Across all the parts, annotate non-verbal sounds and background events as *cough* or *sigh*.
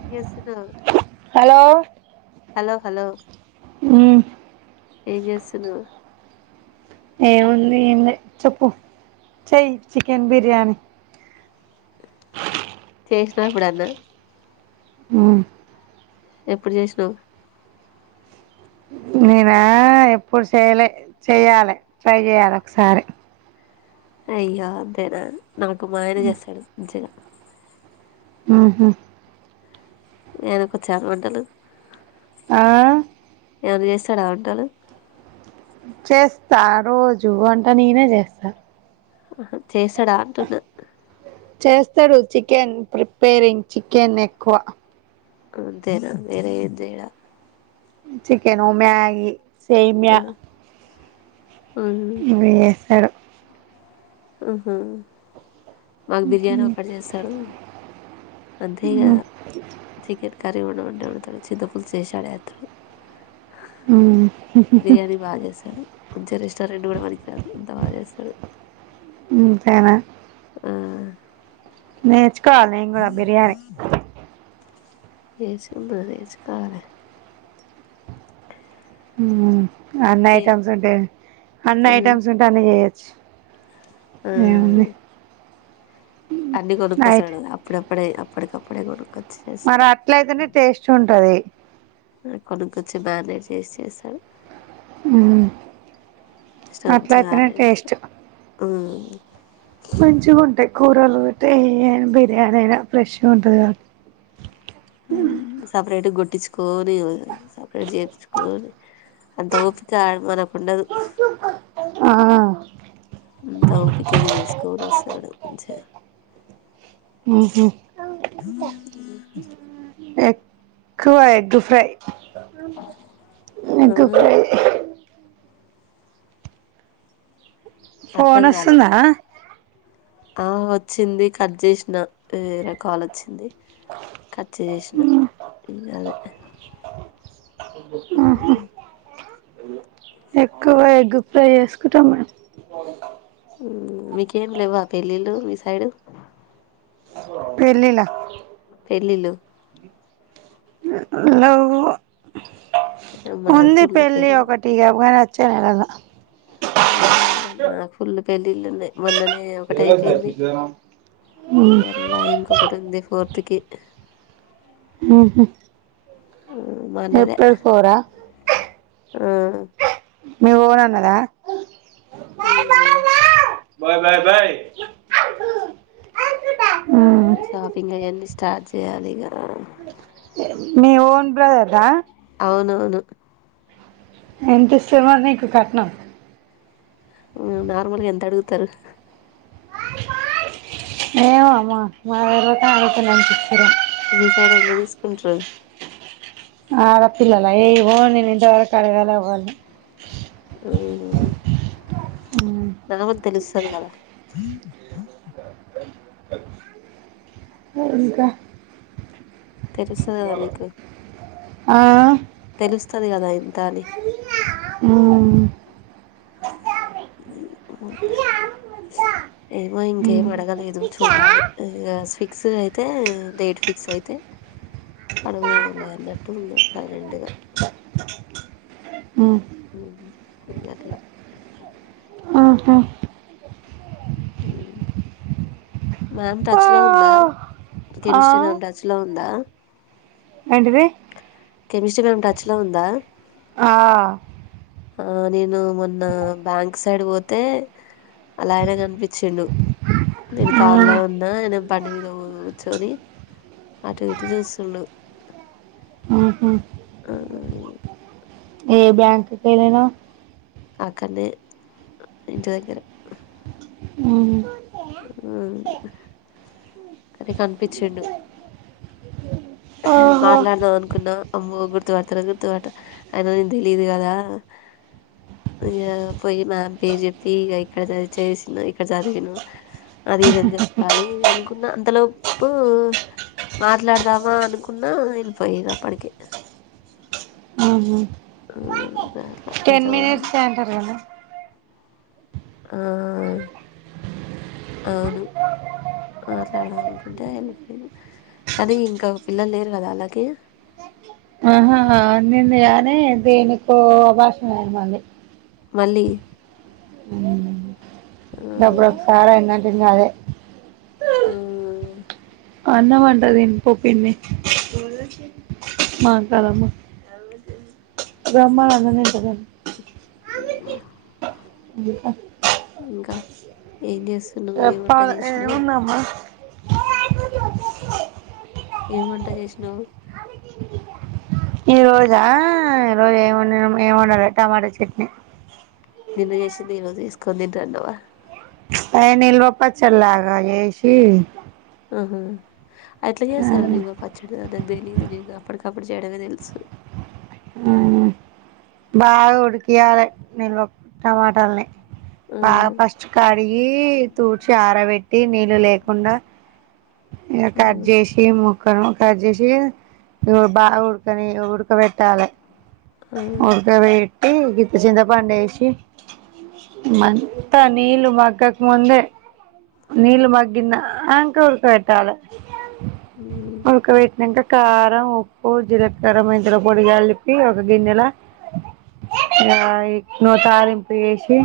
ఏం చేస్తున్నావ్ hello hello ఏ చేస్తుంది ఏముంది చెప్పు చై చికెన్ బిర్యానీ చేషణం ఇప్పుడన్న ఆ ఎప్పుడు చేసినావు నేనా ఎప్పుడు చేయలే చెయ్యాలి ట్రై చేయాలి ఒకసారి అయ్యదర నమకు మనేజ్స్తాడు ఆహా నేన ఒకచ్చాల వంటలు ఆ ఏమన్నా చేస్తాడా వంటలు చేస్తా రోజు అంటే నేనే చేస్తా ఆ చేశాడా అంటున్నా చేస్తాడు చికెన్ ప్రిపేరింగ్ చికెన్ ఎక్కువ అంతేనా వేర ఎంతేడా చికెను మ్యాగి సమ ఆ ఉహు బీఎస్ఆర్ ఆహా మాకు బిర్యానీ ఒకటి చేస్తాడు అంతే ఇక ఉమ్, చికెన్ కర్రీ ఉండ వంటే ఉడతాడు చింతపుులు చేసాడుే అతడు రే మంచి రెస్టారెంట్ కూడా పనికి రాదు అంత బాగా చేస్తాడు సనా ఆ మ నీక్కూడ కూడా బిర్యానీ ఏచి ఉంద చేచి కాల ఉ అన్ని ఏ ఐటెమ్స్ ఉంటాయి అన్ని ఉమ్ ఐటమ్స్ ఉంటె అన్ని చేయచ్చు ఆ అన్ని రైట్ కొనుక్కోస్తడు అప్పుడప్పుడు కప్పుడే అప్పుడికప్పుడే కొనుకో మరి అట్లయితేనే టేస్ట్ ఉంటది ఆ కొనుకొచ్చి మా ఆయనే చేసి చేస్తాడు అట్లైతేనే టేస్ట్ ఆ మంచిగా ఉంటాయి కూరలుట్టే ఏ బిర్యానీ అయినా ఫ్రెష్గా ఉంటది కాబట్టి సపరేట్ గొట్టిచ్చు కోని సపరేట్ చెప్పించుకోని అంత కోపిత్తే ఆడు మనకు ఉండదు ఆ అంతా ఓపికగ చేసుకోని వస్తాడు మంచిగా ఆహ అ ఎక్కువ ఎగ్ ఫ్రై ఆ ఎగ్ ఫ్రై అర్థం ఫోన్ కాలే వస్తుందా ఆ వచ్చింది కట్ చేసిన వేరే కాల్ వచ్చింది కచ్చ చేసిన ఇంగదే మ్మ్ హు ఎక్కువ ఎగ్గు ఫ్రై చేసుకుంటం మేం మీకేం లేవా పెళ్ళిళ్ళు మీ సైడు పెళ్లిళ్ల పెళ్ళిళ్ళు ఏ లెవ్వు అమ్మ నాకు ఉంది ఫుల్లు పెళ్లి పెళ్ళిళ్ళు ఒకటి ఈగ చేయాలా నాకు ఫుల్లు పెళ్ళిళ్ళుయి మొన్ననే ఒకటి అయిపోయింది మ్మ్. మళ్ళా ఇంకొకటి ఉంది ఫోర్త్ ర్త్కి హు మా ఏప్రిల్ ఫోరా హు మీరు పానన్నర బాయ్ బాయ్ బయ్ షాపింగ్ అయన్ని స్టార్ట్ చేయాలిగా మీ ఓన్ బ్రదర్ ద అవునవును ఎంత ఇచ్చిండ్రు మరి నీకు కట్నం హు నార్మల్గా ఎంత అడుగుతారు ఏమె మీ మాకు తెలువకనే అడుగుతున్నాం మీ సైడ్ ఎంత తీసుకుంటారు ఆ అడపిలల్లా ఏవో నేను ఇంతవరకు అడగలే ఎవర్నిని మ్మ్ మ్మ్ ఉమ్. తరువాత తెలుస్తది కదా ఇంకా తెలుస్తది కదా మీకు ఆ తెలుస్తది కదా ఇంత అని ఉమ్. ఏమో ఉమ్. ఇంకేం అడగలేదు చూడాలి ఇగా స్వి ఫిక్స్ అయితే డేట్ ఫిక్స్ అయితే అడుగుదాం లే అన్నట్టు ఉన్న సైలెంట్గా మ్మ్ ఉంది ఆ పిల్ల ఆహా మ్యామ్ ఆ. టచ్ లో ఉందా ఆ. కెమిస్ట్రీ నామ్ టచ్ లో ద ఏంటిది కెమిస్ట్రీ మ్యామ్ టచ్ లో ఉందా ఆ ఆ నేను మొన్న బ్యాంక్ సైడ్ పోతే వాళ్ళ ఆయన కనిపించిండు నేను కార్లో ఉమ్. ఉన్నా ఆయన బండి మీద కూర్చొని అటు ఇటు చూస్తుండు ఉహు. ఆ ఏ బ్యాంక్ కెళ్ళినవ్ అక్కనే ఇంటి దగ్గర అవున ఆ కానీ కనిపించిండు మాట్లాడదాం అనుకున్నా అమ్మో గుర్తుపడతారు గుర్తుపడత అయన నేను తెలిదు కదా ఇగ పోయి మ్యామ్ పేరు చెప్పి ఇక ఇక్కడది చేసిన ఇక్కడ చదివాను అది ఇది అని చెప్పాలి కున్న అంతలోపు మాట్లాడదాం మ అనుకున్నా ఆయన పొయ్యిరు అప్పటికి మ్మ్ *unintelligible* టెన్ మినిట్స్ అంటరు కదా ఆ అవును మాట్లాడదాం అనుకుంటే వెళిపోయిను, కానీ ఇంకా పిల్లలు లేరు కదా ఆళ్లకి ఆహాహా అది నింది యానీ దేనికో అభాషం ఐతంది మళ్ళీ ఆ దెబ్బకు సారైనన్ ఇంగ అదే ఆ అన్నం అంట దిన్ పొ పిన్ని, మా కాదమ్మ రమ్మ అన్నందిట ఉమ్ అ ఇంకా ఏం చేస్ చెప్పాలె ఏముందమ్మ. ఏం వంట చేసినవ్? ఈ రోజా ఈ రోజు ఏం వండినం, ఏమండలే టమాటా చట్నీ. నిన్న చేసింది ఈరోజు ఏసుకొని తింటన్నవా? అయ నిల్వప్పచ్చల్లాగా జేసి ఆహా ఎట్లా చేస్తారు నిల్వ పచ్ పచ్చడనాక్ తెలీదు, నేను అప్పటికప్పుడు చేయడమే తెలుసు. బాగా ఉడికియాలె నిల్వ టమాటల్ని ఆ బాగా ఫస్ట్ కడిగి, తూడిచి ఆరబెట్టి నీళ్ళు లేకుండా. ఇగ ఆ కట్ చేసి ము క్కను కట్ చేసి ఇగో బా ఉడకని ఉడకబెట్టాలే. ఆ ఉడకబెట్ సి గింత చింతపండు ఏశి, మం తా నీళ్లు మగ్గక ముందే, నీళ్లు మగ్గంద అంకా పెట్టాల హ్మ్ ఉడకపెట్టినంక కారం ఉప్పు జీలకార మెంతుల పొడి కలిపి ఒక గిన్నెలో, ఇగా తాలింపు ఏసి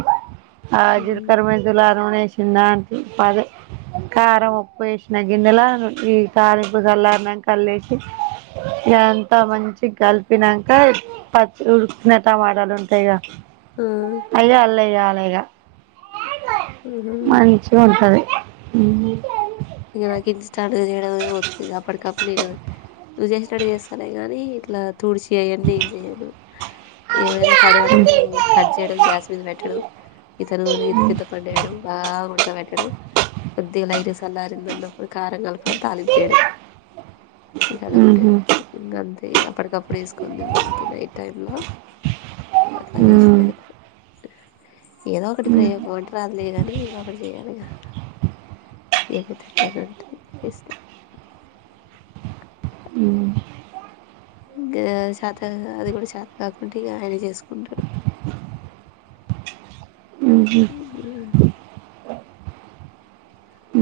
ఆ హ్మ్ జీలకర్ర మెంతుల నూనె ఏసి వచ్చిందానికి అదే కారం ఉప్ ఉప్పు ఏసిన గిన్నెల ఈ తాలింపు సల్లారినంక అల్లేసి, ఇగా అంత మంచిగ కలిపినంక, పచ్చి ఉడుకిన టమాటాలు ఉంటయిగా ఆ అయ్యిఅల్లేయ్యే ఫ్రైగ ఆహా! మంచిగా ఉంటది. ఉమ్ ఇగా నాకి ఇన్స్టంట్ గా చేయడం ఏమొచ్చిగ, అప్పటికప్పుడు నేను నువ్వు చేసిటట్టు చేస్తాలే గానీ ఇట్లా తుడిచేయన్నీ ఏం చేయను, ఏమైనా కడగడం కట్ చేయడం గ్యాస్ మీద పెట్టడం, ఇంత నూనె ఇంత చింత పండు వేయడం బాగా ఉడక పెట్టడం, కొద్దిగా లైట్ మారిందన్నప్పుడు కారం కలపడం తాలిం చేయడం ఇగా అదొక్కటే హ్మ్ ఇంకా అంతే అప్పుడు కప్పుడే కొన్ని తిన్నడానికి నైట్ టైమ్ంలో అట్లా చేసి మ్మ్ పాడుతా ఏదో ఒకటి హ్మ్ ప్రయోగం వంట రాదు లేగాని ఏదో ఒకటి చేయాలిగా చేయపోతే ఎట్టా అని అంటుంది చేసిన మ్మ్ ఇంకా చేత అది కూడా చేత కాకుంటే ఇగా ఆయనే చేసుకుంటాడు హ్మ్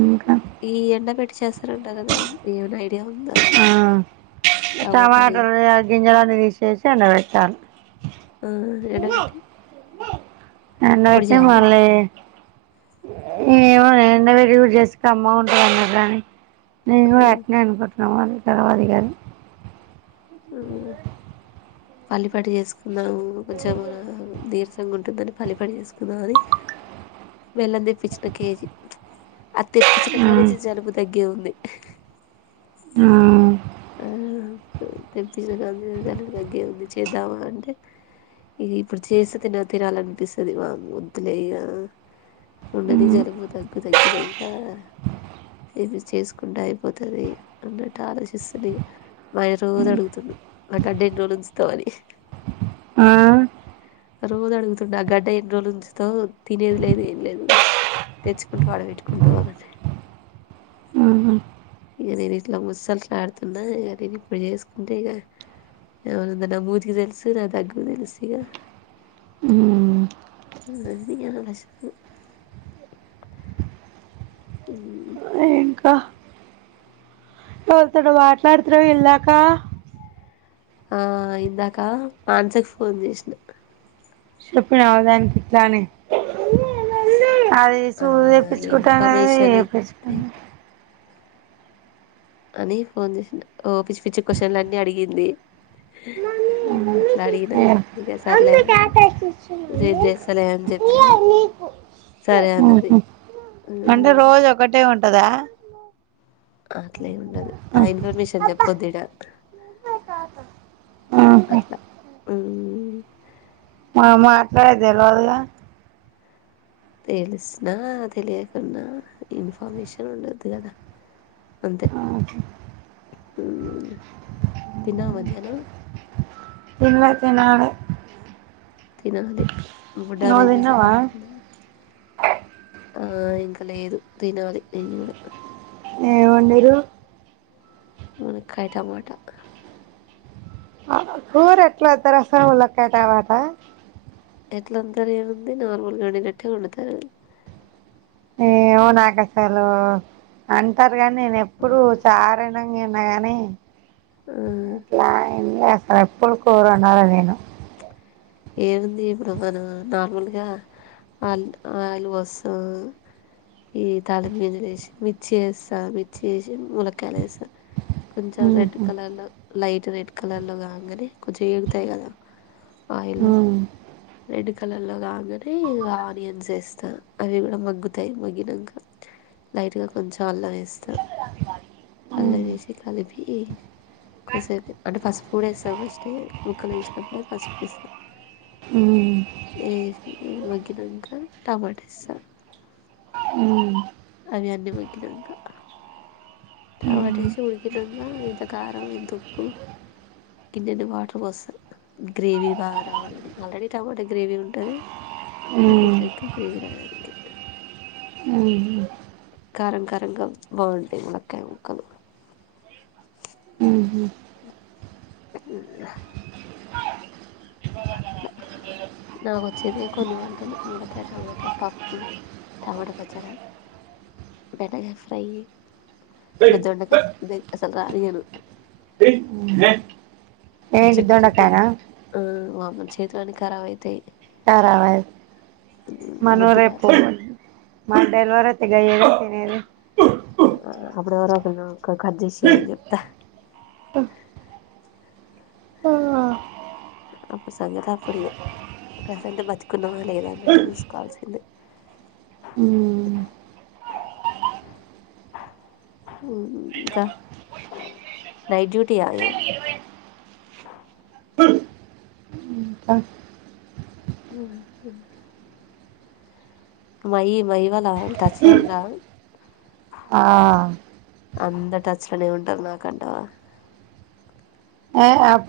ఇంకా ఈ ఎండ పెట్టి చేస్తారంటా కదా ఏమనా ఐడియా ఉందా ఆ టమాటాలు ఆ గింజలు తీసేసి ఎండబెట్టాలి ఆ ఎండబెట్టి పొడి ఎండబెట్టిన చేయాల్నా మళ్లీ ఏమోనే ఎండబెట్టి కూడా చేస్తే కమ్మగా ఉంటంది అన్నారు గానీ నేను కూడా అటనే అనుకుంటాన మరి తెలవదు ఇగా అది ఆ పల్లపాటు చేసుకు నా జమనా దీర్సంగా ఉంటని పలి పడి చేసుకుంద అది వెెల్లం తెప్పించిన కేజీ అది తెప్పిన కాద మ్మ్. ను జలుబు తగ్గే ఉంది ఆ తెప్పించినలు తగ్గే ఉంది చేద్దామా అంటే ఇది ఇప్పుడు చేస్త తిన తినాలనిపిస్తుంది వాంగ్ వద్దులేగా ఉండది మ్మ్. జరుబ తగ్గు తగ్గిన ఏమి చేసుకుంటే అయిపోతుంది అన్నట్టు ఆలోచిస్తుంది మయ రజ అడుగుతుండు నాకు అడ్డెంటి రోజు ఉంచుతామని ఆ రోజు అడుగుతుండే ఆ గడ్డ ఎన్ని రోజుల నుంచి త తినేది లేదు ఏం లేదు తెచ్చుకుంటూ ఆడ పెెట్టుకుంటూ వాదని మ్మ్. ఇక నేను ఇట్లా ముసలు ఆడుతున్నా ఇక నేను ఇప్పుడు చేసుకుంటే ఇక ఏమ నా మూతికి తెలుసు నా దగ్గుకు తెలుసు ఇక మ్మ్. అదినుశదు ఉ అహ్ పోతుడు మాట్లాడుత్రుఇల్లాకా ఆ ఇందాక మాన్సకు ఫోన్ చేసిన షప్పిన అవదాని ఇట్లానే అది ఆ సూలు తేప్పించుకుంటాను అనది ఇన్ఫర్మేషన్ తేప్పించుకు ఇస్తే అని ఫోన్ చేసిన ఓ పిచ్చి పిచ్చి క్వశ్చన్ల అన్నీ అడిగింది అట్లా అడిగినక ఇక సరలేనని రేట్ చేస్తలే అని చెప్పినా సరే అన్నది అంటే రోజు ఒకటే ఉంట్ టదా అంట్లే ను ఆ ఇన్ఫర్మేషన్ చెప్ పోదిడాహ అట్లా ఉ ఆ మాట్లాడేది దేల్ వదుగా తెలిసినా తెలియకున్నా ఇన్ఫర్మేషన్ ఉండద్దు కదా అంతే తిన్నావ మధ్యాహ్నం ఇంగ తిన్నాలి తినాలి బుడ్డ వేంజేసి తిన్నావా పడ ద ఆ ఇంకా లేదు తినాలి నేను కూడా ఏమ్ వండరు మన కయట మాట కూర ఎట్లా ఎత్తారో రస ములకాయతమాట ఎట్లా అంతారు ఏముంది నార్మల్ గా వండినట్టే వండుతారు ఏమో నాకు అసలు అంటారు కాని నేను ఎప్పుడుూ చారైన విన్నా గాని ఆ ఎక్కడ ఎప్పుడు కూర వండల నేను ఏముంది ఇప్పుడు మనం నార్మల్గా ఆల్ ఆయిల్ పోస్తాం ఈ తాలిం గింజలు వేసి మిర్చి చేస్తా మిర్చి చేేసి ములక్కయలు వేస్తాం కొంచెం రెడ్ ఉహు. కలర్ లో లైట్ కొంచం రెడ్ కలర్ లో కాగానే కొంచెం ఎగుతాయి కదా అ ఆయిల్లో రెడ్ కలర్లో కాగానే ఇగ ఆనియన్స్ వేస్తా అవి కూడా మగ్గుతాయి మగ్గినాక లైట్గా కొంచెం అల్లం వేస్తా ఉమ్. అల్లావేసి కలిపి కీ కొద్దసేపు అంటే ఫస్ట్ ఫుడ్ వేస్తావు ఫస్ట్ ఏ ముక్కలు వేసినప్పుడే పసుపు వేస్తా హు చేసి మగ్గినక టమాట ఎస్తారు ఉమ్. ఉమ్. అవి అన్నీ మొగ్కిినక టమాటా వేసి ఉడికినాక ఇంత కారం ఇంత ఉప్పు గిన్నెన్ని వాటర్ పోస్తా గ్రేవీ బాగా రావాలని ఆల్రెడీ టమాటా గ్రేవీ ఉంటుంది ఉమ్. ఇంకొంచెం ఎక్కువ గ్రేవీ రావడానికి ఉమ్. కారం కారం గా బాగుంటాయి ములక్కాయ ముక్కలు ఉమ్. అ అట్లా నాకు వచ్చేది కొన్ని వంటలు ములక్కాయ్ టమాటా పప్పు టమాట పచ్చడ బెండకాయ ఫ్రై ఏయ్, ఇంకా దొండకాయ్ రే అసల్ రానియ్యరు ఏయ్, ఏయ్, ఏ? ఏంటి చిట్ చిటెన్ దొండకాయనా ఆ మన చేతులన్నీ ఖరాబు అయితాయ్ కారవయ్ మనం మొద్దు రేపు బారుతాయి పోద్దున్ మనం డెలివరీ గయ్యేగ తినేది. అప్పుడు ఎవరో ఒకరు కట్ చేసి ఇయమని చెప్తా అప్పుడు సంగతి అప్పుడు ఇగ ప్రసెంట్ బతుకున్నామా లేదన్నట్టు చూసుకోవాల్సిందే ఇంకా నైట్ డ్యూటీ ఆ ఆ హ్మ్ ఉ మహి మహి వాళ్ళ టచ్ లో ఉండ్రా ఆ అంత టచ్ లోనే ఉంటం నాకు అంటావా ఏ ఆప్త్